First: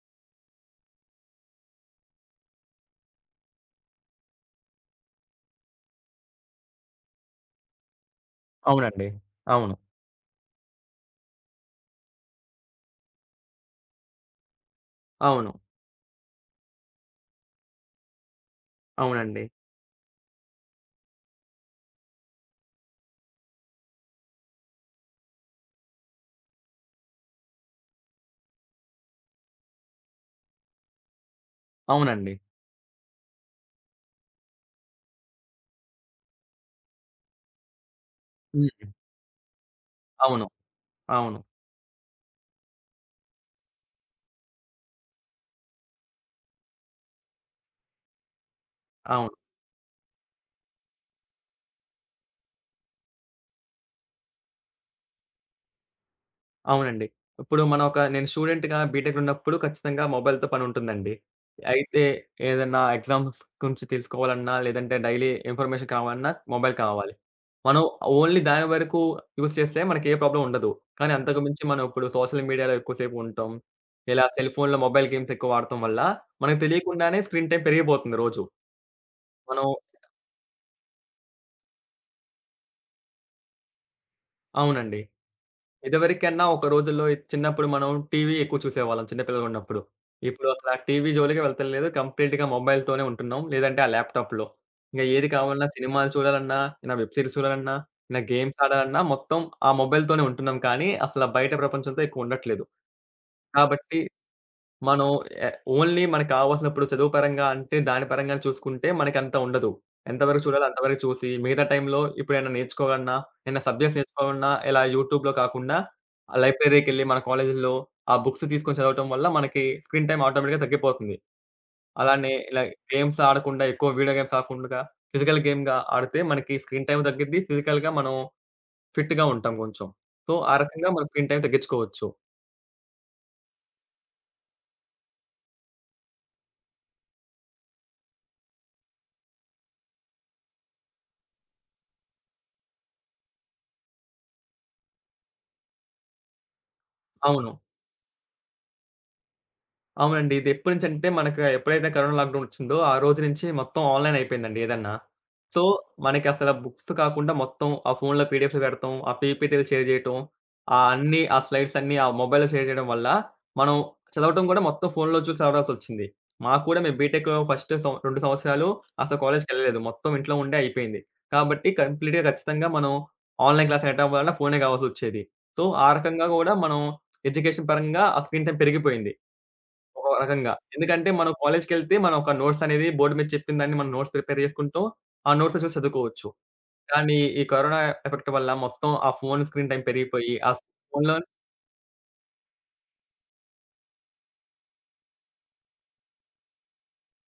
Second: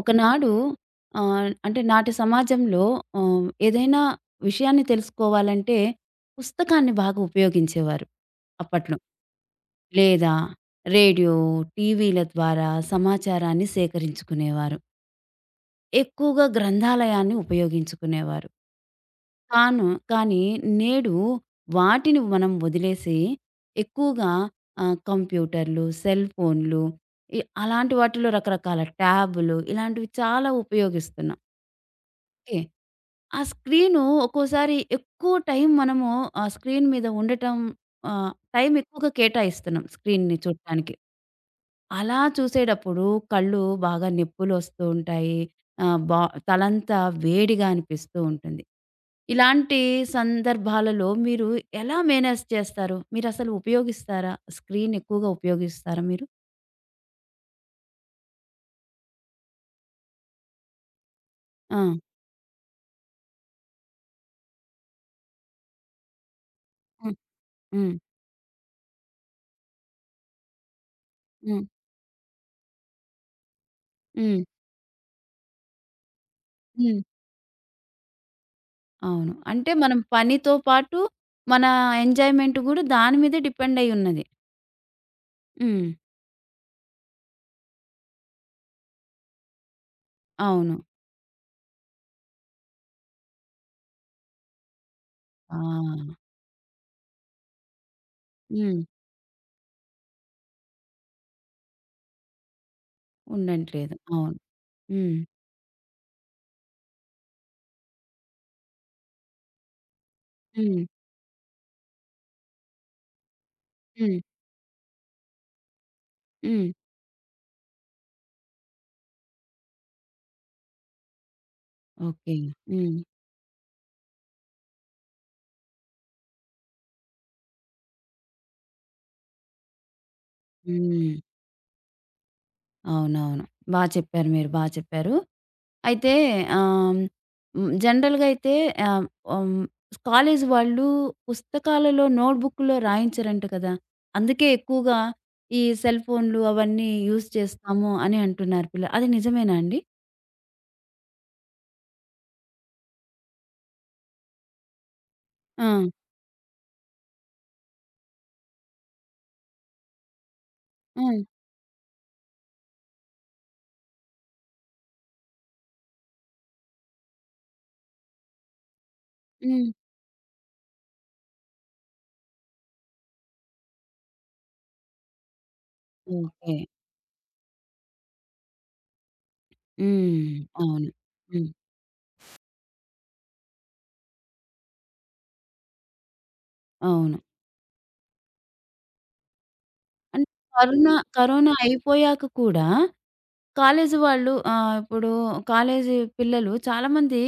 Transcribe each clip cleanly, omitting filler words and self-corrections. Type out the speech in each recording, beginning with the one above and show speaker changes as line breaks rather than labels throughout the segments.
ఒకనాడు అంటే నాటి సమాజంలో ఏదైనా విషయాన్ని తెలుసుకోవాలంటే పుస్తకాన్ని బాగా ఉపయోగించేవారు అప్పట్లో.
అవునండి. అవును.
లేదా రేడియో, టీవీల ద్వారా సమాచారాన్ని సేకరించుకునేవారు.
అవును.
ఎక్కువగా గ్రంథాలయాన్ని ఉపయోగించుకునేవారు.
అవునండి.
కానీ నేడు వాటిని మనం వదిలేసి ఎక్కువగా కంప్యూటర్లు, సెల్ ఫోన్లు అలాంటి వాటిలో రకరకాల ట్యాబులు ఇలాంటివి చాలా ఉపయోగిస్తున్నాం.
అవునండి.
ఓకే. ఆ స్క్రీను ఒక్కోసారి ఎక్కువ టైం మనము ఆ స్క్రీన్ మీద ఉండటం టైం
హ్మ్.
ఎక్కువగా కేటాయిస్తున్నాం స్క్రీన్‌ని
అవును.
చూడటానికి.
అవును.
అలా చూసేటప్పుడు కళ్ళు బాగా నొప్పులొస్తూ ఉంటాయి. ఆహ్, బా తలంతా వేడిగా అనిపిస్తూ ఉంటుంది.
అవును.
ఇలాంటి సందర్భాలలో మీరు ఎలా మేనేజ్ చేస్తారు? మీరసలు ఉపయోగిస్తారా? స్క్రీన్ ఎక్కువగా ఉపయోగిస్తారా మీరు?
అవునండి. ఇప్పుడు మనం ఒక నేను స్టూడెంట్‌గా బీటెక్ ఉన్నప్పుడు ఖచ్చితంగా మొబైల్‌తో పనుంటుందండి.
ఆ!
అయితే ఏదన్నా ఎగ్జామ్స్ గురించి తెలుసుకోవాలన్నా, లేదంటే డైలీ ఇన్ఫర్మేషన్ కావాలన్నా మొబైల్ కావాలి.
హ్మ్.
మనం
హ్మ్.
ఓన్లీ దాని వరకు యూజ్ చేస్తే మనకి ఏ ప్రాబ్లమ్ ఉండదు. కానీ అంతకు
హ్మ్.
మించి మనం ఇప్పుడు సోషల్ మీడియాలో ఎక్కువసేపు ఉంటాం. ఇలా
హ్మ్.
సెల్ ఫోన్‌లో మొబైల్ గేమ్స్ ఎక్కువ ఆడటం వల్ల మనకు
హ్మ్.
తెలియకుండానే స్క్రీన్ టైమ్ పెరిగిపోతుంది రోజు.
అవును. అంటే
మనం
మనం పనితో పాటు మన ఎంజాయ్‌మెంట్ గూడా దాని మీదే డిపెండ్ అయ్యి ఉన్నది.
అవునండి.
హ్మ్.
ఇదివరకన్నా ఒక రోజుల్లో చిన్నప్పుడు మనం టీవీ ఎక్కువ చూసేవాళ్ళం చిన్న పిల్లలున్నప్పుడు. ఇప్పుడు అసలు
అవును.
ఆ టీవీ జోలికే వెళ్తలేదు. కంప్లీట్‌గా మొబైల్‌తోనే ఉంటున్నాం. లేదంటే ఆ ల్యాప్‌టాప్‌లో. ఇంక ఏది
ఆ!
కావాలన్నా సినిమాలు చూడాలన్నా, ఏమైనా వెబ్ సీరీస్ చూడాలన్నా, ఏమైనా గేమ్స్
హ్మ్.
ఆడాలన్నా మొత్తం ఆ మొబైల్‌తోనే ఉంటున్నాం కానీ అసల బయట ప్రపంచంతో ఎక్కువ ఉండట్లేదు.
ఉండట్లేదు.
కాబట్టి
అవును.
మనం
హ్మ్.
ఎ ఓన్లీ మనకు కావాల్సినప్పుడు చదువు పరంగా అంటే, దాని పరంగా చూసుకుంటే మనకంత ఉండదు. ఎంతవరకు చూడాలో
హ్మ్.
అంతవరకు చూసి, మిగతా టైంలో ఇప్పుడేమైనా నేర్చుకోవాలన్నా, ఏమైనా సబ్జెక్ట్స్
హ్మ్.
నేర్చుకోవాలన్నా, ఇలా యూట్యూబ్‌లో కాకుండా ఆ
హ్మ్.
లైబ్రరీకెళ్ళి మన కాలేజీల్లో ఆ బుక్స్ తీసుకొని చదవటం వల్ల మనకి స్క్రీన్ టైమ్ ఆటోమేటిక్‌గా తగ్గిపోతుంది. అలానే
ఓకే.
ఇలా
హ్మ్.
గేమ్స్ ఆడకుండా, ఎక్కువ వీడియో గేమ్స్ ఆడకుండా ఫిజికల్ గేమ్‌గా ఆడితే మనకి స్క్రీన్ టైమ్ తగ్గిద్ది. ఫిజికల్‌గా మనం ఫిట్‌గా ఉంటాం కొంచెం. సో, ఆ రకంగా మనం
హ్మ్.
స్క్రీన్ టైమ్ తగ్గించుకోవచ్చు.
అవునవును. బా చెప్పారు మీరు. బా చెప్పారు. అయితే ఆహ్, హ్మ్. జనరల్‌గా అయితే ఆహ్, హ్మ్. కాలేజీ వాళ్ళు పుస్తకాలలో నోట్‌బుక్‌లో రాయించరంట కదా! అందుకే ఎక్కువగా ఈ సెల్ ఫోన్‌లు అవన్నీ యూజ్
అవును.
చేస్తాము అని అంటున్నారు పిల్ల అది నిజమేనా అండి?
అవునండి. ఇది ఎప్పటినుంచంటే మనకు ఎప్పుడైతే కరోనా లాక్‌డౌన్ ఒచ్చిందో, ఆ రోజు నుంచి మొత్తం ఆన్‌లైన్ అయిపోయిందండి ఏదన్నా. సో,
ఆ!
మనకసల బుక్స్ కాకుండా మొత్తం ఆ ఫోన్‌లో పీడిఎఫ్‌లు పెడతాం, ఆ పీపీటీలు షేర్ చేయటం, ఆ
హ్మ్.
అన్నీ ఆ స్లైడ్స్ అన్నీ ఆ మొబైల్‌లో షేర్ చేయడం వల్ల, మనం చదవటం గూడా మొత్తం ఫోన్‌లో చూసి చదవాల్సొచ్చింది. మాకు కూడా మేము బీటెక్ ఫస్ట్ 2 సంవత్సరాలు అసలు
హ్మ్.
కాలేజ్‌కెళ్ళలేదు. మొత్తం ఇంట్లో ఉండే అయిపోయింది. కాబట్టి కంప్లీట్‌గా ఖచ్చితంగా మనం ఆన్‌లైన్ క్లాస్ వినటం వల్ల ఫోనే గావాల్సొచ్చేది. సో, ఆ రకంగా గూడా
ఓకే.
మనం ఎడ్యుకేషన్ పరంగా ఆ స్క్రీన్ టైమ్ పెరిగిపోయింది. ఒక
హ్మ్.
రకంగా.
అవును.
ఎందుకంటే మనం
హ్మ్.
కాలేజికెళ్తే మనం ఒక నోట్స్ అనేది బోర్డ్ మీద చెప్పిన దాన్ని మనం నోట్స్ ప్రిపేర్ చేసుకుంటాం. ఆ నోట్స్ చూసి చదువుకోవచ్చు.
అవును.
కానీ ఈ కరోనా ఎఫెక్ట్ వల్ల మొత్తం ఆ ఫోను స్క్రీన్ టైమ్
అంటే
పెరిగిపోయి ఆ
కరోనా,
ఫోనులో
కరోనా అయిపోయాక కూడా కాలేజీ వాళ్ళు ఇప్పుడు కాలేజీ పిల్లలు చాలామంది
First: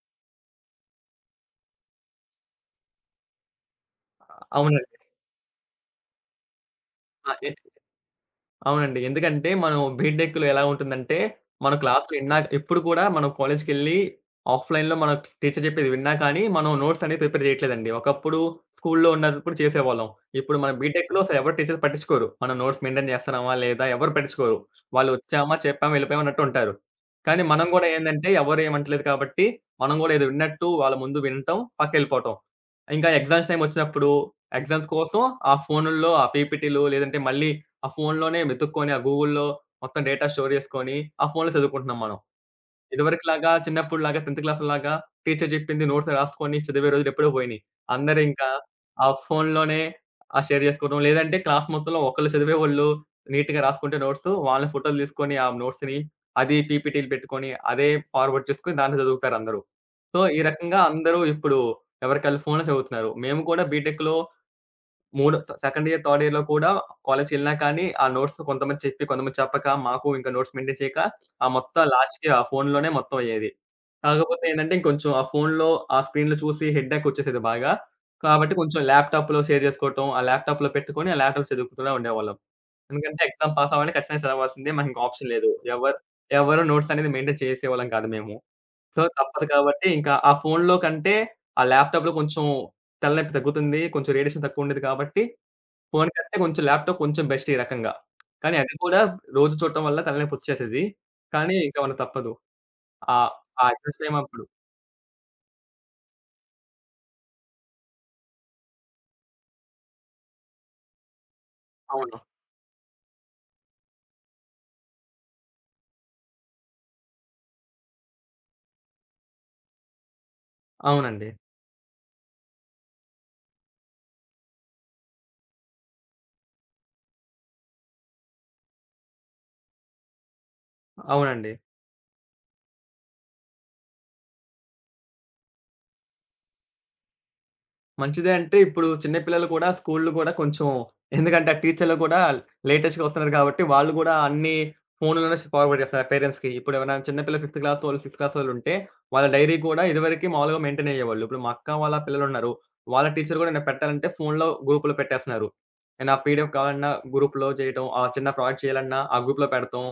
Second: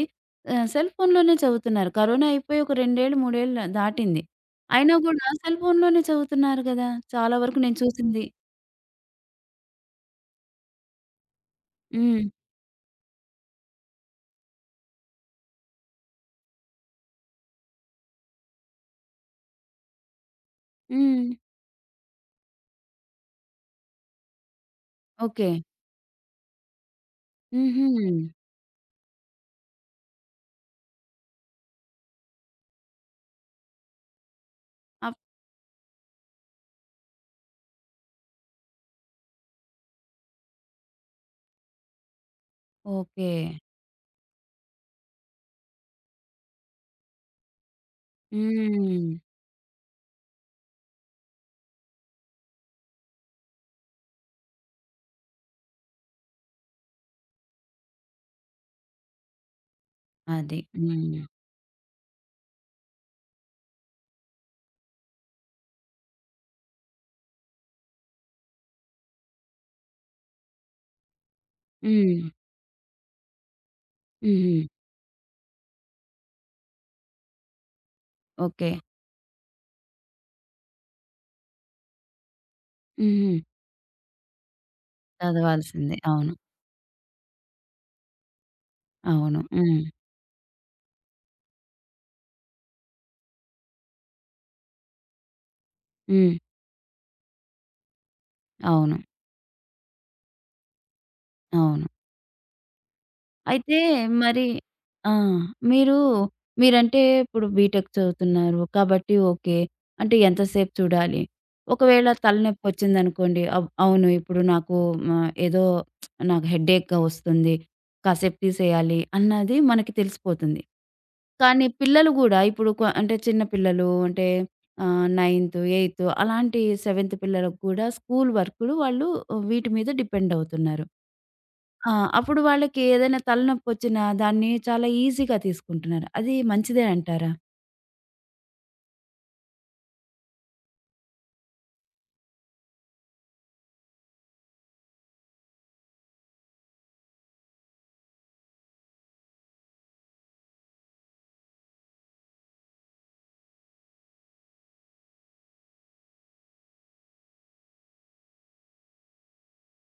సెల్ ఫోన్‌లోనే చదువుతున్నారు. కరోనా అయిపోయి ఒక 2 ఏళ్ళు, 3 ఏళ్ళు దాటింది. అయినా
అవునండి.
గూడా సెల్ ఫోన్‌లోనే చదువుతున్నారు గదా!
ఆ!
చాలా వరకు నేను చూసింది.
అవునండి. ఎందుకంటే మనం బీటెక్‌లో ఎలా ఉంటుందంటే, మన క్లాస్‌లు
హ్మ్.
ఇన్నా ఎప్పుడు కూడా మనం కాలేజ్‌కెళ్ళి ఆఫ్‌లైన్‌లో మన టీచర్ చెప్పేది విన్నా కానీ, మనం నోట్స్ అనేవి ప్రిపేర్ చేయట్లేదండి. ఒకప్పుడు స్కూల్‌లో ఉన్నప్పుడు చేసేవాళ్ళం. ఇప్పుడు మన బీటెక్‌లో
హ్మ్.
అసలు ఎవరు టీచర్ పట్టించుకోరు. మనం నోట్స్ మెయింటైన్ చేస్తున్నామా లేదా ఎవరు పట్టించుకోరు. వాళ్ళు
ఓకే.
వచ్చామా, చెప్పామా, వెళ్ళిపోయామా అన్నట్టు ఉంటారు. కానీ మనం కూడా
హుహు.
ఏందంటే ఎవరు ఏమనట్లేదు కాబట్టి, మనం కూడా ఏదో విన్నట్టు వాళ్ళ ముందు వినటం, పక్కకెళ్ళిపోవటం. ఇంకా ఎగ్జామ్స్ టైమ్ వచ్చినప్పుడు ఎగ్జామ్స్
అప్
కోసం ఆ ఫోనుల్లో, ఆ పీపీటీలు లేదంటే మళ్ళీ ఆ ఫోనులోనే వెతుక్కొని, ఆ గూగుల్‌లో మొత్తం డేటా స్టోర్ చేసుకొని, ఆ ఫోనులో చదువుకుంటున్నాం మనం.
ఓకే.
ఇదివరకులాగా చిన్నప్పుడులాగా 10థ్ క్లాస్‌లాగా టీచర్ చెప్పింది నోట్స్ రాసుకొని చదివే రోజులు ఎప్పుడో పోయినాయి. అందరింకా ఆ
హ్మ్.
ఫోనులోనే షేర్ చేసుకోవడం. లేదంటే క్లాస్ మొత్తంలో ఒకళ్ళు చదివేవోళ్ళు నీట్‌గా రాసుకుంటే నోట్సు, వాళ్ళ ఫోటోలు తీసుకొని ఆ నోట్స్‌ని అది పీపీటీలు పెట్టుకొని, అదే ఫార్వర్డ్ చేసుకొని దాంట్లో చదువుతారందరూ. సో, ఈ
అది.
రకంగా అందరూ
హ్మ్.
ఇప్పుడు ఎవరికాళ్ళు ఫోన్‌లో చదువుతున్నారు. మేము కూడా బీటెక్‌లో మూడో సె సెకండ్ ఇయర్, థర్డ్ ఇయర్‌లో కూడా కాలేజ్‌కెళ్ళినా కానీ, ఆ నోట్స్ కొంతమంది చెప్పి, కొంతమంది చెప్పక, మాకు ఇంకా నోట్స్ మెయింటైన్ చేయక, ఆ మొత్తం
హ్మ్.
లాస్ట్‌కి ఆ ఫోనులోనే మొత్తం అయ్యేది. కాకపోతే
హుహు.
ఏంటంటే, ఇంకొంచెం ఆ ఫోనులో, ఆ స్క్రీన్‌లో చూసి హెడ్‌ఏక్ వచ్చేసేది బాగా. కాబట్టి
ఓకే.
కొంచెం ల్యాప్‌టాప్‌లో షేర్ చేసుకోవటం, ఆ ల్యాప్‌టాప్‌లో పెట్టుకొని, ఆ ల్యాప్‌టాప్ చదువుకుంటూనే ఉండేవాళ్ళం. ఎందుకంటే,
హుహు.
ఎగ్జామ్ పాస్ అవ్వాలంటే ఖచ్చితంగా చదవాల్సిందే. మనకి ఇంక ఆప్షన్ లేదు.
చదవాల్సిందే.
ఎవరు
అవును.
ఎవరు నోట్స్ అనేది మెయింటైన్ చేసేవాళ్ళం కాదు మేము. సో,
అవును.
తప్పదు
హ్మ్.
కాబట్టి ఇంకా ఆ ఫోనులో కంటే, ఆ ల్యాప్‌టాప్‌లో కొంచెం తలనొప్పి తగ్గుతుంది. కొంచెం రేడియేషన్ తక్కువ ఉండేది కాబట్టి ఫోను
హ్మ్.
కంటే కొంచెం ల్యాప్‌టాప్ కొంచెం బెస్ట్ ఈ రకంగా. కానీ అది
అవును.
కూడా రోజు చూడటం వల్ల తలనొప్పొచ్చేసేది. కానీ ఇంకా
అవును.
మన తప్పదు. ఆహ్, ఆ
అయితే
ఎగ్జామ్స్ టైమ్
మరి
అప్పుడు.
ఆ! మీరు మీరంటే ఇప్పుడు బీటెక్ చదువుతున్నారు కాబట్టి ఓకే. అంటే ఎంతసేపు చూడాలి? ఒకవేళ
అవును.
తలనొప్పొచ్చిందనుకోండి అవును ఇప్పుడు నాకు ఏదో నాకు హెడేక్‌గా వస్తుంది. కాసేపు తీసేయాలి అన్నది మనకి తెలిసిపోతుంది.
అవునండి.
కానీ పిల్లలు గూడా ఇప్పుడు అంటే చిన్న పిల్లలు అంటే 9థ్, 8థ్ అలాంటి 7థ్ పిల్లలకు కూడా స్కూల్ వర్కులు వాళ్ళు వీటి మీద డిపెండ్ అవుతున్నారు.
అవునండి.
ఆ! అప్పుడు వాళ్ళకి ఏదైనా తలనొప్పొచ్చినా దాన్ని చాలా ఈజీగా తీసుకుంటున్నారు. అది మంచిదే అంటారా?
మంచిదే అంటే ఇప్పుడు చిన్న పిల్లలు కూడా స్కూల్‌లు కూడా కొంచెం ఎందుకంటే ఆ టీచర్‌లు కూడా లేటెస్ట్‌గా వస్తున్నారు కాబట్టి వాళ్ళు గూడా అన్ని ఫోనుల్లోనే ఫార్వర్డ్ చేస్తున్నారు పేరెంట్స్‌కి. ఇప్పుడు ఎవరైనా చిన్న పిల్లలు ఫిఫ్త్ క్లాస్ వాళ్ళు, సిక్స్త్ క్లాస్ వాళ్ళు ఉంటే వాళ్ళ డైరీ కూడా ఇదివరకి మామూలుగా మెయింటైన్ అయ్యేవాళ్ళు. ఇప్పుడు మా అక్క వాళ్ళ పిల్లలున్నారు. వాళ్ళ టీచర్ కూడా నేను పెట్టాలంటే ఫోనులో గ్రూప్‌లో పెట్టేస్తున్నారు. నేను ఆ పీడిఎఫ్ కావాలన్నా గ్రూప్‌లో చేయటం, ఆ చిన్న ప్రాజెక్ట్ చేయాలన్నా ఆ గ్రూప్‌లో పెడతాం.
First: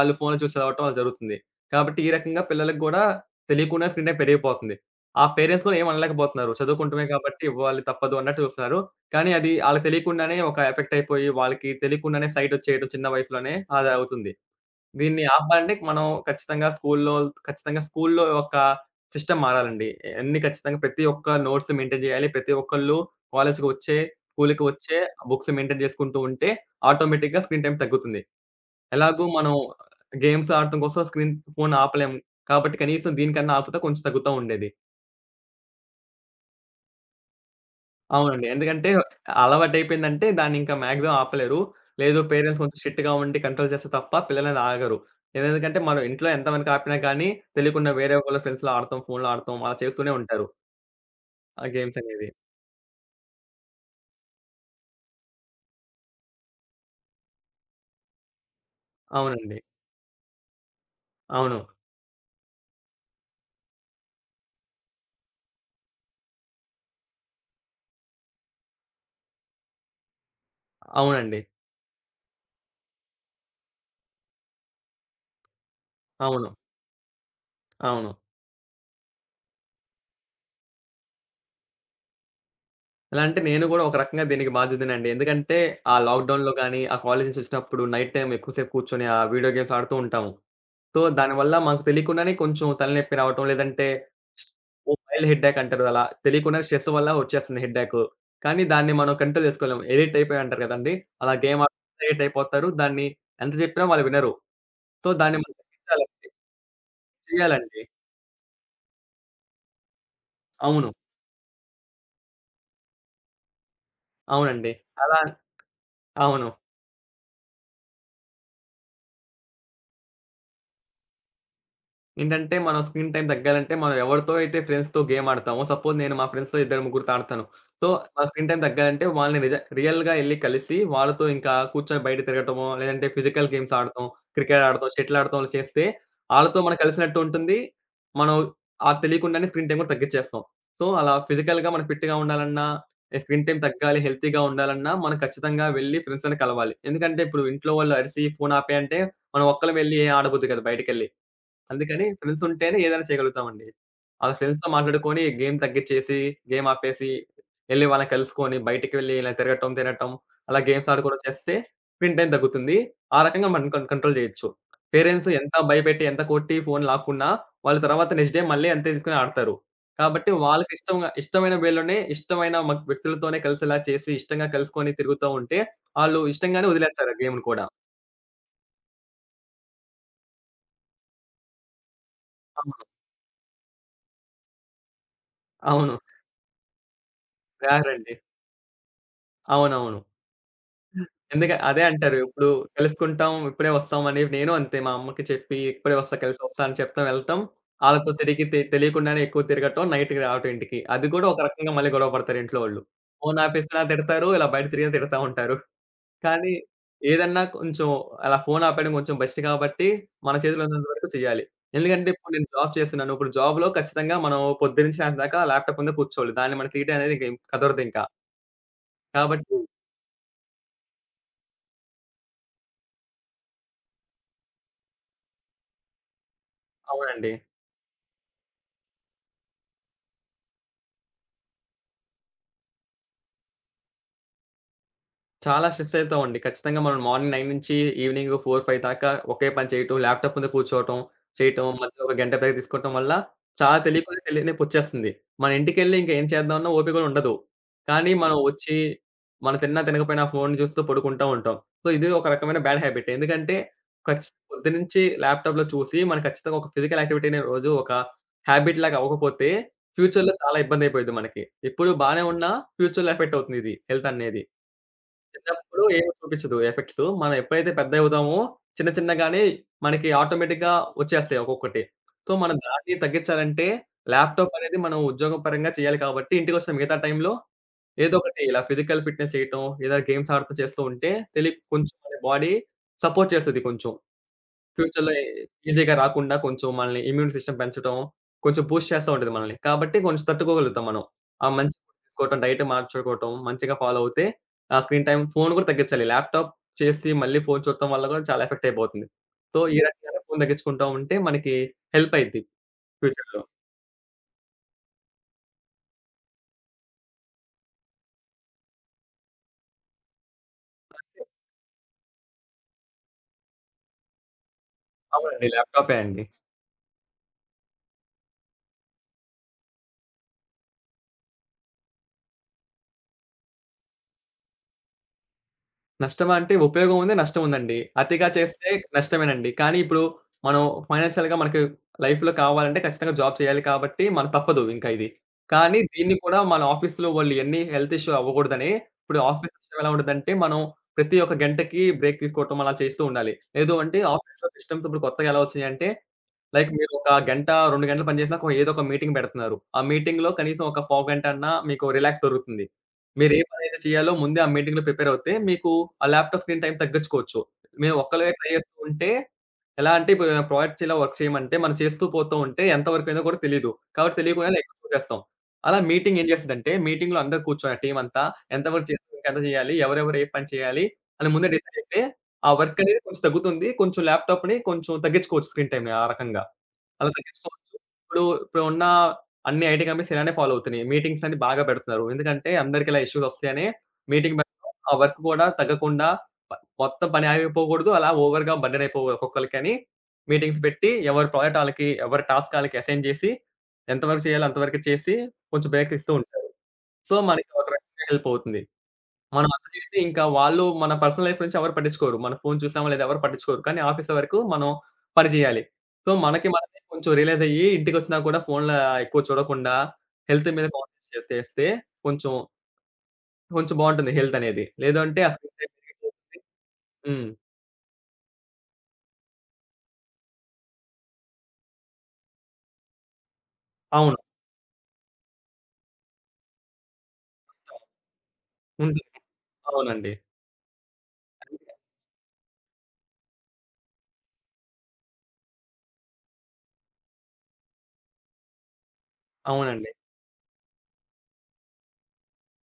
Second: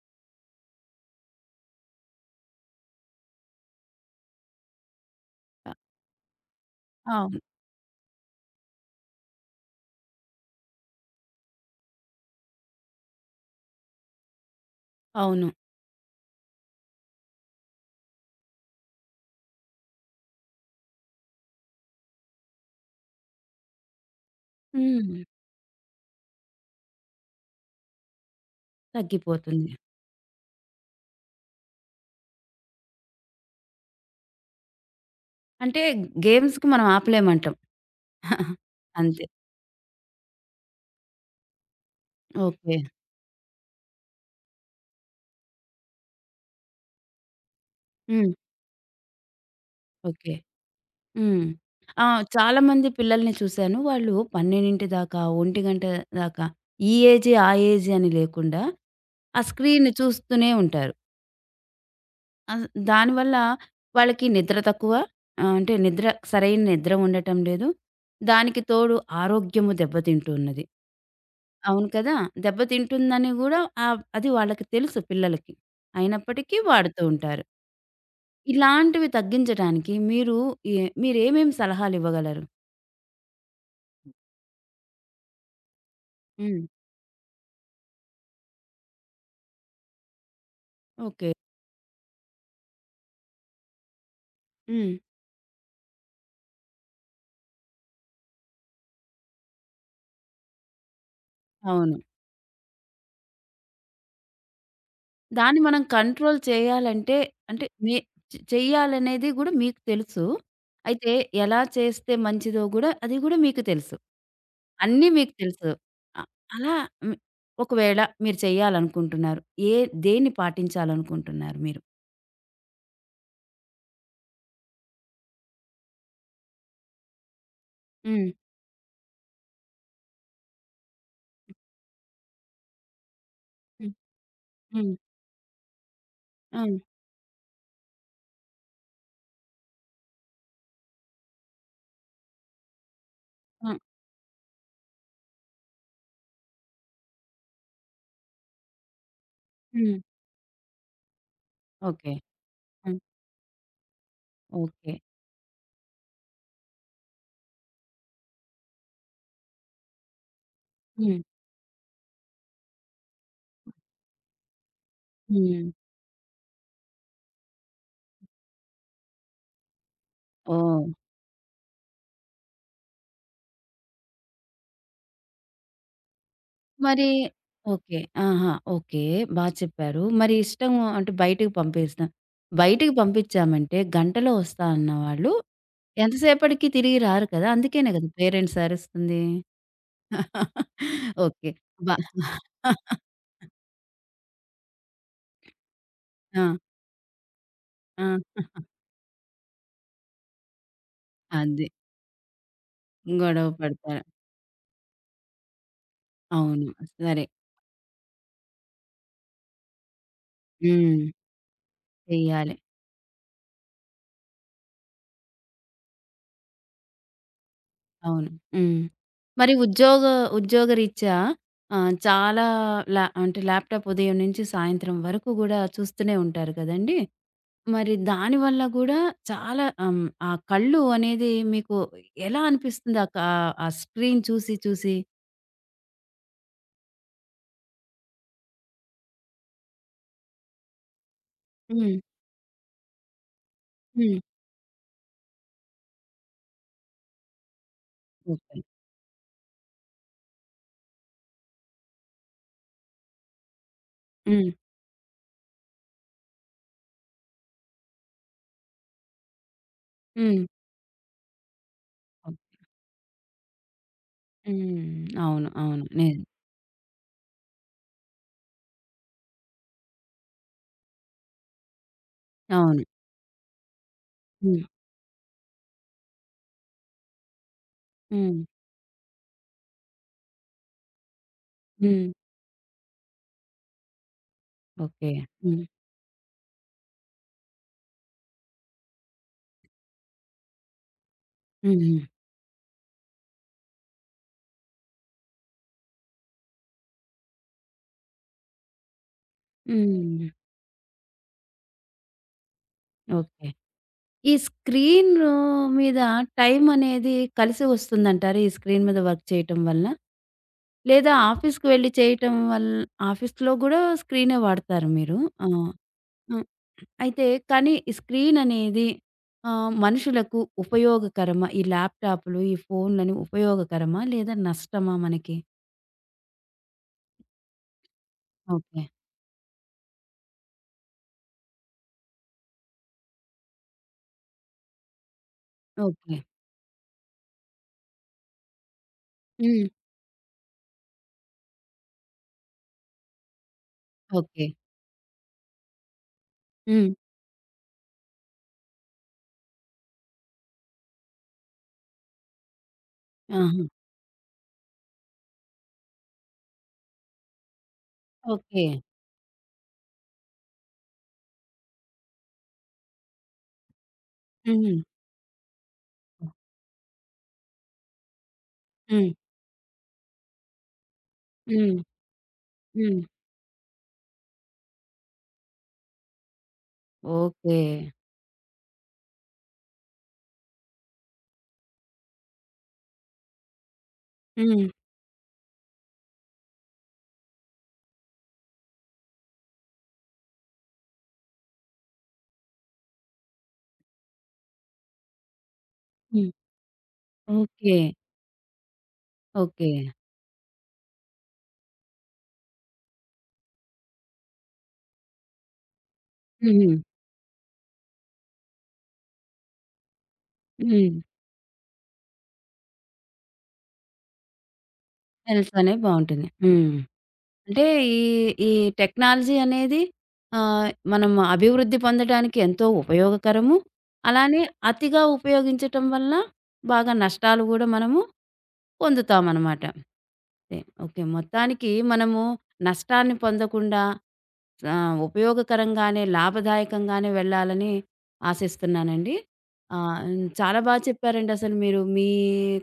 ఆళ్ళు ఫోన్‌లో చూసి చదవటం అలా జరుగుతుంది. కాబట్టి ఈ రకంగా పిల్లలకి గూడా తెలియకుండా స్క్రీన్ టైమ్ పెరిగిపోతుంది. ఆ పేరెంట్స్
అ!
కూడా ఏమనలేకపోతున్నారు. చదువుకుంటమే
అవును.
కాబట్టి ఇవ్వాలి తప్పదు అన్నట్టు చూస్తున్నారు. కానీ అది ఆళ్ళకి తెలియకుండానే ఒక ఎఫెక్ట్ అయిపోయి వాళ్ళకి తెలియకుండానే సైట్ వచ్చేయడం చిన్న వయసులోనే అది అవుతుంది. దీన్ని
అవును.
ఆపాలంటే మనం ఖచ్చితంగా స్కూల్లో ఒక సిస్టమ్ మారాలండి. అన్ని ఖచ్చితంగా ప్రతి ఒక్క నోట్స్ మెయింటైన్ చేయాలి. ప్రతి ఒక్కళ్ళు కాలేజ్‌కి వచ్చే, స్కూల్‌కి వచ్చే
హ్మ్.
బుక్స్ మెయింటైన్ చేసుకుంటూ ఉంటే ఆటోమేటిక్‌గా స్క్రీన్ టైమ్ తగ్గుతుంది. ఎలాగో మనం
తగ్గిపోతుంది.
గేమ్స్ ఆడటం కోసం స్క్రీన్ ఫోన్ ఆపలేం. కాబట్టి కనీసం దీనికన్నా ఆపితే కొంచెం తగ్గుతా ఉండేది.
అంటే గేమ్స్‌కి మనం ఆపలేమంటాం.
అవునండి. ఎందుకంటే
అంతే.
అలవాటయిపోయిందంటే దాన్నింకా మాక్సిమం ఆపలేరు. లేదు పేరెంట్స్
ఓకే.
కొంచెం స్ట్రిక్ట్‌గా ఉండి కంట్రోల్ చేస్తే తప్ప పిల్లలనేది ఆగరు. ఎందుకంటే మనం ఇంట్లో ఎంతవరకు ఆపినా కానీ తెలియకుండా వేరే
హ్మ్.
వాళ్ళ ఫ్రెండ్స్‌లో ఆడతాం, ఫోన్‌లో ఆడతాం అలా చేస్తూనే
ఓకే.
ఉంటారు.
హ్మ్.
ఆ గేమ్స్
ఆ!
అనేది.
చాలామంది పిల్లల్ని చూసాను. వాళ్ళు 12 దాకా, 1 దాకా ఈ ఏజే, ఆ ఏజే అని లేకుండా ఆ
అవునండి.
స్క్రీన్ చూస్తూనే ఉంటారు.
అవును.
దానివల్ల వాళ్ళకి నిద్ర తక్కువ. అంటే నిద్ర సరైన నిద్ర ఉండటం లేదు. దానికి తోడు ఆరోగ్యము దెబ్బతింటున్నది.
అవునండి.
అవును కదా! దెబ్బతింటుందని గూడా అది వాళ్ళకి తెలుసు పిల్లలకి.
అవును.
అయినప్పటికీ వాడుతూ ఉంటారు.
అవును.
ఇలాంటివి తగ్గించడానికి మీరు ఎ మీరేమేమి సలహాలివ్వగలరు?
ఎలా అంటే నేను కూడా ఒక రకంగా దీనికి బాధ్యుడినండి. ఎందుకంటే ఆ లాక్‌డౌన్‌లో
హ్మ్.
గాని, ఆ కాలేజీ నుంచి వచ్చినప్పుడు నైట్ టైమ్ ఎక్కువ సేపు కూర్చొని ఆ వీడియో గేమ్స్ ఆడుతూ ఉంటాము. So,
okay.
దానివల్ల మాకు తెలియకుండానే కొంచెం తలనొప్పి రావటం, లేదంటే
హ్మ్.
మొబైల్ హెడ్‌ఏక్ అంటారు అలా. తెలియకుండా స్ట్రెస్ వల్ల వచ్చేస్తుంది హెడ్‌ఏకు. కానీ దాన్ని మనం కంట్రోల్ చేసుకోలేము. ఎడిక్ట్ అయిపోయాం అంటారు కదండీ! అలా గేమ్
అవును.
ఆడుకుంటే ఎడిక్ట్ అయిపోతారు. దాన్ని ఎంత చెప్పినా వాళ్ళు వినరు. సో, దాన్ని మనం
దాన్ని మనం
తగ్గించాలండి.
కంట్రోల్ చేయాలంటే అంటే
చేయాలండి.
మీ చెయ్యాలనేది గూడా మీకు తెలుసు.
అవును.
అయితే ఎలా చేస్తే మంచిదో గూడా అది గూడా మీకు తెలుసు.
అవునండి.
అన్నీ
అలా
మీకు తెలుసు. అ
అవును.
అలా హ్మ్. ఒకవేళ మీరు చేయాలనుకుంటున్నారు. ఏ దేన్ని పాటించాలనుకుంటున్నారు మీరు?
ఏంటంటే, మన స్క్రీన్ టైమ్ తగ్గాలంటే, మనం ఎవరితో అయితే ఫ్రెండ్స్‌తో గేమ్ ఆడతామో, సపోజ్ నేను మా ఫ్రెండ్స్‌తో ఇద్దరు, ముగ్గురితో ఆడతాను. సో, నా
హ్మ్.
స్క్రీన్ టైమ్ తగ్గాలంటే, వాళ్ళని నిజ రియల్‌గా ఎళ్లి కలిసి, వాళ్ళతో ఇంకా కూర్చొని బయట తిరగటమో, లేదంటే ఫిజికల్ గేమ్స్
హ్మ్.
ఆడటం, క్రికెట్ ఆడటం,
హ్మ్.
షటిల్ ఆడటం అలా చేస్తే, ఆళ్ళతో
హ్మ్.
మనం కలిసినట్టు ఉంటుంది. మనం అది తెలియకుండానే స్క్రీన్ టైమ్ కూడా తగ్గిచ్చేస్తాం. సో, అలా ఫిజికల్‌గా మనం ఫిట్‌గా ఉండాలన్నా, ఈ స్క్రీన్ టైమ్
హ్మ్.
తగ్గాలి, హెల్తీగా ఉండాలన్నా, మనం ఖచ్చితంగా వెళ్లి ఫ్రెండ్స్‌తోనే కలవాలి. ఎందుకంటే, ఇప్పుడు ఇంట్లో వాళ్ళు అరిసి, "ఫోను ఆపేయి" అంటే, మనం ఒక్కళ్ళం వెళ్లి
హ్మ్.
ఏం ఆడబుద్ది కాదు బయటకెళ్ళి. అందుకని
ఓకే.
ఫ్రెండ్స్ ఉంటేనే
హ్మ్.
ఏదైనా చేయగలుగుతామండి. అలా ఫ్రెండ్స్‌తో
ఓకే.
మాట్లాడుకొని గేమ్ తగ్గిచ్చేసి, గేమ్ ఆపేసి, ఎళ్లి వాళ్ళని కలుసుకొని బయటికి వెళ్లి ఇలా తిరగటం, తినటం అలా గేమ్స్
హ్మ్.
ఆడుకోవడం చేస్తే స్క్రీన్ టైమ్ తగ్గుతుంది. ఆ రకంగా మనం కంట్రోల్ చేయొచ్చు. పేరెంట్స్ ఎంత
హ్మ్.
భయపెట్టి, ఎంత కొట్టి ఫోన్ లాక్కున్నా వాళ్ళు తర్వాత నెక్స్ట్ డే మళ్ళీ అంతే తీసుకొని ఆడతారు. కాబట్టి వాళ్ళకి
ఓహ్!
ఇష్టంగా ఇష్టమైన వేలోనే ఇష్టమైన వ్యక్తులతోనే కలిసేలా చేసి, ఇష్టంగా కలుసుకొని తిరుగుతా ఉంటే, ఆళ్ళు ఇష్టంగానే
మరి
వదిలేస్తారు ఆ గేమ్‌ని కూడా.
ఓకే. ఆహా! ఓకే. బా చెప్పారు. మరి ఇష్టం అంటే బయటికి పంపిస్తాం.
అవును.
బయటికి పంపించామంటే గంటలో వస్తా అన్న వాళ్ళు
అవును.
ఎంతసేపటికి తిరిగి రారు కదా! అందుకేనే కదా
రారండి.
పేరెంట్స్ అరుస్తుంది.
అవునవును.
ఓకే.
అదే
బ
అంటారు. ఇప్పుడు కలుసుకుంటాం, ఇప్పుడే వస్తాం అని నేను అంతే మా అమ్మకి చెప్పి ఇప్పుడే వస్తా కలిసి
ఆ!
వస్తా అని చెప్తాం వెళ్తాం. ఆళ్ళతో
ఆ!
తిరిగి తెలియకుండానే ఎక్కువ తిరగటం, నైట్‌కి రావటం ఇంటికి. అది కూడా ఒక
అదే.
రకంగా మళ్ళీ గొడవ పడతారు ఇంట్లో వాళ్ళు. ఫోను
గొడవ
ఆపేసినా
పడతారు.
తిడతారు, ఇలా బయట తిరిగినా తిడతా ఉంటారు. కానీ
అవును. సరే.
ఏదన్నా కొంచెం అలా ఫోను ఆపేయడం కొంచెం బెస్ట్ కాబట్టి మన చేతిలో ఉన్నంత
హ్మ్.
వరకు చేయాలి. ఎందుకంటే ఇప్పుడు నేను
చెయ్యాలి.
జాబ్ చేస్తున్నాను. ఇప్పుడు జాబ్‌లో ఖచ్చితంగా మనం పొద్దున్నుంచి సాయంత్రం దాకా ల్యాప్‌టాప్ ముందే కూర్చోవాలి. దాన్ని మనకి తీయడం అనేది ఇంక కుదరదింకా.
అవును. హ్మ్. మరి
కాబట్టి
ఉద్యోగరీత్యా చాలా అంటే ల్యాప్‌టాప్ ఉదయం నుంచి సాయంత్రం వరకు గూడా చూస్తూనే ఉంటారు కదండీ!
అవునండి.
మరి దానివల్ల గూడా చాలా ఆ కళ్ళు అనేది మీకు ఎలా అనిపిస్తుంది? ఆ స్క్రీన్ చూసి చూసి?
చాలా స్ట్రెస్ అయితామండి. ఖచ్చితంగా మనం మార్నింగ్ 9 నుంచి ఈవినింగ్ 4, 5 దాకా ఒకే పని చేయటం, ల్యాప్‌టాప్ ముందు కూర్చోవటం, చేయటం
హ్మ్.
మధ్యలో ఒక గంట బ్రేక్ తీసుకోవటం వల్ల చాలా
హ్మ్.
తెలియకుండా తెలియనివి వచ్చేస్తుంది. మన ఇంటికెళ్ళి ఇంక ఏం చేద్దామన్నా ఓపిక కూడా ఉండదు. కానీ మనం
ఓకే.
వచ్చి మనం తిన్నా తినకపోయినా ఫోన్ చూస్తూ పడుకుంటా ఉంటాం. సో, ఇది ఒక రకమైన బ్యాడ్ హ్యాబిట్. ఎందుకంటే
హ్మ్.
పొద్దునుంచి ల్యాప్‌టాప్‌లో చూసి మనం ఖచ్చితంగా ఒక ఫిజికల్ యాక్టివిటీ‌ని రోజు ఒక హ్యాబిట్ లాగా అవ్వకపోతే ఫ్యూచర్‌లో
హ్మ్.
చాలా ఇబ్బంది అయిపోద్ది మనకి. ఇప్పుడు బానే
ఓహ్!
ఉన్నా ఫ్యూచర్‌లో ఎఫెక్ట్ అవుతుంది ఇది హెల్త్ అనేది.
హ్మ్. అవును.
చిన్నప్పుడు
అవును.
ఏమి
నిజం.
చూపించదు ఎఫెక్ట్స్. మనం ఎప్పుడైతే పెద్దవుతామో చిన్న చిన్నగానే మనకి ఆటోమేటిక్‌గా వచ్చేస్తాయి ఒక్కొక్కటి. సో, మనం
అవును.
దాన్ని తగ్గించాలంటే ల్యాప్‌టాప్
హ్మ్.
అనేది మనం ఉద్యోగం పరంగా చేయాలి కాబట్టి ఇంటికొచ్చిన మిగతా టైంలో ఏదో
హ్మ్.
ఒకటి ఇలా ఫిజికల్ ఫిట్‌నెస్ చేయటం, ఏదైనా గేమ్స్ ఆడటం చేస్తూ ఉంటే తెలియక కొంచెం
హ్మ్.
మన బాడీ సపోర్ట్ చేస్తది కొంచెం.
ఓకే.
ఫ్యూచర్‌లో
హ్మ్.
ఈజీగా రాకుండా కొంచెం మనల్ని ఇమ్యూన్ సిస్టమ్ పెంచడం, కొంచెం బూస్ట్ చేస్తా ఉంటది మనల్ని. కాబట్టి కొంచెం తట్టుకోగలుగుతాం మనం. ఆ మంచి
హుహు.
ఫుడ్ తీసుకోవటం, డైట్ మార్చుకోవటం, మంచిగా ఫాలో అవుతే ఆ స్క్రీన్ టైమ్ ఫోను కూడా తగ్గించాలి. ల్యాప్‌టాప్ చేసి మళ్ళీ ఫోను చూడటం వల్ల కూడా చాలా ఎఫెక్ట్ అయిపోతుంది. సో, ఈ రకంగా
హ్మ్.
ఫోను తగ్గించుకుంటా ఉంటే మనకి హెల్ప్ అయిద్ది ఫ్యూచర్‌లో.
ఓకే. ఈ స్క్రీను మీద టైం అనేది కలిసి వస్తుందంటారా? ఈ స్క్రీన్ మీద వర్క్ చేయటం వల్ల? లేదా ఆఫీస్‌కి వెళ్లి చేయటం ఆఫీస్‌లో గూడా స్క్రీనే వాడతారు మీరు.
అవునండి.
ఆ!
ల్యాప్‌టాపే అండి.
హ్మ్. అయితే కానీ ఈ స్క్రీన్ అనేది మనుషులకు ఉపయోగకరమా? ఈ ల్యాప్‌టాప్‌లు, ఈ ఫోన్‌లని ఉపయోగకరమా? లేదా నష్టమా మనకి?
నష్టమా అంటే ఉపయోగం ఉంది, నష్టం ఉందండి. అతిగా చేస్తే
ఓకే.
నష్టమేనండి. కానీ ఇప్పుడు మనం ఫైనాన్షియల్‌గా మనకి లైఫ్‌లో కావాలంటే ఖచ్చితంగా జాబ్ చేయాలి కాబట్టి మనకు తప్పదు ఇంకా ఇది. కానీ దీన్ని
ఓకే.
కూడా మన ఆఫీస్‌లో వాళ్ళు ఎన్ని హెల్త్ ఇష్యూ అవ్వకూడదని ఇప్పుడు ఆఫీస్
హ్మ్.
సిస్టమ్ ఎలా ఉంటదంటే మనం ప్రతి ఒక్క గంటకి బ్రేక్ తీసుకోవటం అలా చేస్తూ ఉండాలి. లేదు అంటే
ఓకే.
ఆఫీస్‌లో సిస్టమ్స్ ఇప్పుడు కొత్తగా ఎలా వచ్చినాయంటే లైక్
హ్మ్.
మీరు ఒక గంట, 2 గంటలు పని చేసినా ఏదో ఒక మీటింగ్ పెడుతున్నారు. ఆ మీటింగ్‌లో కనీసం ఒక పావుగంట అన్నా మీకు రిలాక్స్ దొరుకుతుంది. మీరు ఏ
ఆహా!
పనైతే చేయాలో ముందే ఆ మీటింగ్‌లో ప్రిపేర్ అవుతే, మీకు ఆ ల్యాప్‌టాప్ స్క్రీన్ టైమ్ తగ్గించుకోవచ్చు. మేము ఒక్కళ్ళమే ట్రై
ఓకే.
చేస్తూ ఉంటే, ఎలా అంటే ఇప్పుడు ప్రాజెక్ట్స్ ఇలా వర్క్ చేయమంటే, మనం చేస్తూ పోతూ ఉంటే ఎంత వరకు అయిందో కూడా తెలీదు. కాబట్టి తెలియకుండానే
హ్మ్.
ఎక్కువ చేస్తాం. అలా మీటింగ్ ఏం చేస్తదంటే, మీటింగ్‌లో అందరూ కూర్చొని ఆ టీమ్ అంతా ఎంతవరకు
హ్మ్.
చేసాం, ఇంకెంత చేయాలి, ఎవరెవరు ఏ పని చేయాలి అని ముందే
హ్మ్.
డిసైడ్ అయితే, ఆ వర్క్ అనేది
హ్మ్.
కొంచెం తగ్గుతుంది. కొంచెం ల్యాప్‌టాప్‌ని కొంచెం తగ్గించుకోవచ్చు స్క్రీన్ టైమ్‌ని ఆ రకంగా. అలా
ఓకే.
తగ్గించుకోవచ్చు. ఇప్పుడు ఇప్పుడున్న అన్ని ఐటీ కంపెనీస్ ఇలానే ఫాలో అవుతున్నాయి. మీటింగ్స్ అన్ని బాగా పెడుతున్నారు. ఎందుకంటే అందరికి ఇలా ఇష్యూస్ వస్తాయని మీటింగ్
హ్మ్.
పెట్టడం. ఆ వర్క్ కూడా తగ్గకుండా ప మొత్తం పని ఆగిపోకూడదు. అలా ఓవర్‌గా బర్డెన్ అయిపోకూడదు ఒక్కొక్కళ్ళకని మీటింగ్స్ పెట్టి ఎవరి ప్రాజెక్ట్ ఆళ్ళకి, ఎవరి టాస్క్ ఆళ్ళకి అసైన్ చేసి ఎంతవరకు చేయాలో అంతవరకు చేసి కొంచెం బ్రేక్స్ ఇస్తూ
హ్మ్.
ఉంటారు. సో, మనకి ఒక
ఓకే.
రకంగా హెల్ప్ అవుతుంది. మనం అంత
ఓకే.
చేసి ఇంకా వాళ్ళు మన పర్సనల్ లైఫ్ నుంచి ఎవరు పట్టించుకోరు. మన ఫోన్ చూసామా లేదా ఎవరు పట్టించుకోరు. కానీ ఆఫీస్ వరకు మనం పని చేయాలి. సో, మనకి
హుహు.
మనమే కొంచెం రియలైజ్ అయ్యి ఇంటికొచ్చినా కూడా ఫోన్‌లా ఎక్కువ చూడకుండా హెల్త్ మీద
హ్మ్.
కాన్షియస్ చేస్తే చేస్తే కొంచెం, కొంచెం బావుంటుంది హెల్త్ అనేది. లేదంటే ఆ
తెలుసు
స్క్రీన్ టైమ్
అనేది
పెరిగిపోతుంది.
బావుంటుంది. హ్మ్.
హ్మ్.
అంటే ఈ, ఈ టెక్నాలజీ అనేది ఆహ్, మనం అభివృద్ధి పొందడానికి ఎంతో ఉపయోగకరము.
అవును.
అలానే అతిగా ఉపయోగించటం వల్ల బాగా నష్టాలు గూడా మనము
ఉంటుంది.
పొందుతామనమాట.
అవునండి.
ఓకే. మొత్తానికి
అంతే.
మనము నష్టాన్ని పొందకుండా ఆ! ఉపయోగకరంగానే, లాభదాయకంగానే వెళ్ళాలని ఆశిస్తున్నానండి.
అవునండి.
హ్మ్. చాలా బా చెప్పారండి అసలు మీరు. మీ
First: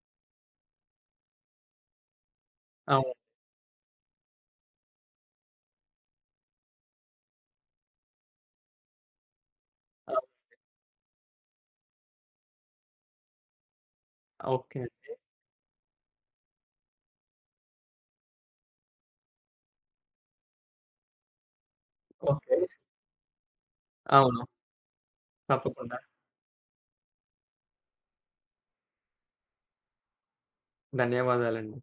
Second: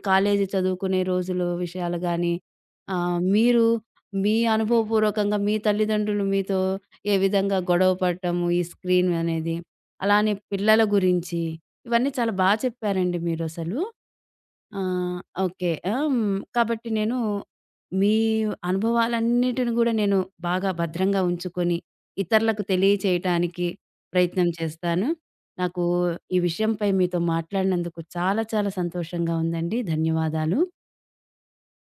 కాలేజీ చదువుకునే రోజులు విషయాలు గానీ,
అవును.
మీరు మీ అనుభవపూర్వకంగా మీ తల్లిదండ్రులు మీతో ఏ విధంగా గొడవ పడటము, ఈ స్క్రీన్ అనేది,
అవును.
అలానే పిల్లల గురించి, ఇవన్నీ చాలా బా చెప్పారండి మీరసలు. ఆ!
ఓకే.
ఓకే. ఆ! హ్మ్. కాబట్టి నేను మీ అనుభవాలన్నిటిని గూడా నేను బాగా భద్రంగా ఉంచుకొని,
ఓకే.
ఇతరులకు తెలియచేయటానికి
అవును.
ప్రయత్నం చేస్తాను. నాకు
తప్పకుండా.
ఈ విషయంపై మీతో మాట్లాడినందుకు చాలా చాలా సంతోషంగా ఉందండి. ధన్యవాదాలు.
ధన్యవాదాలండి.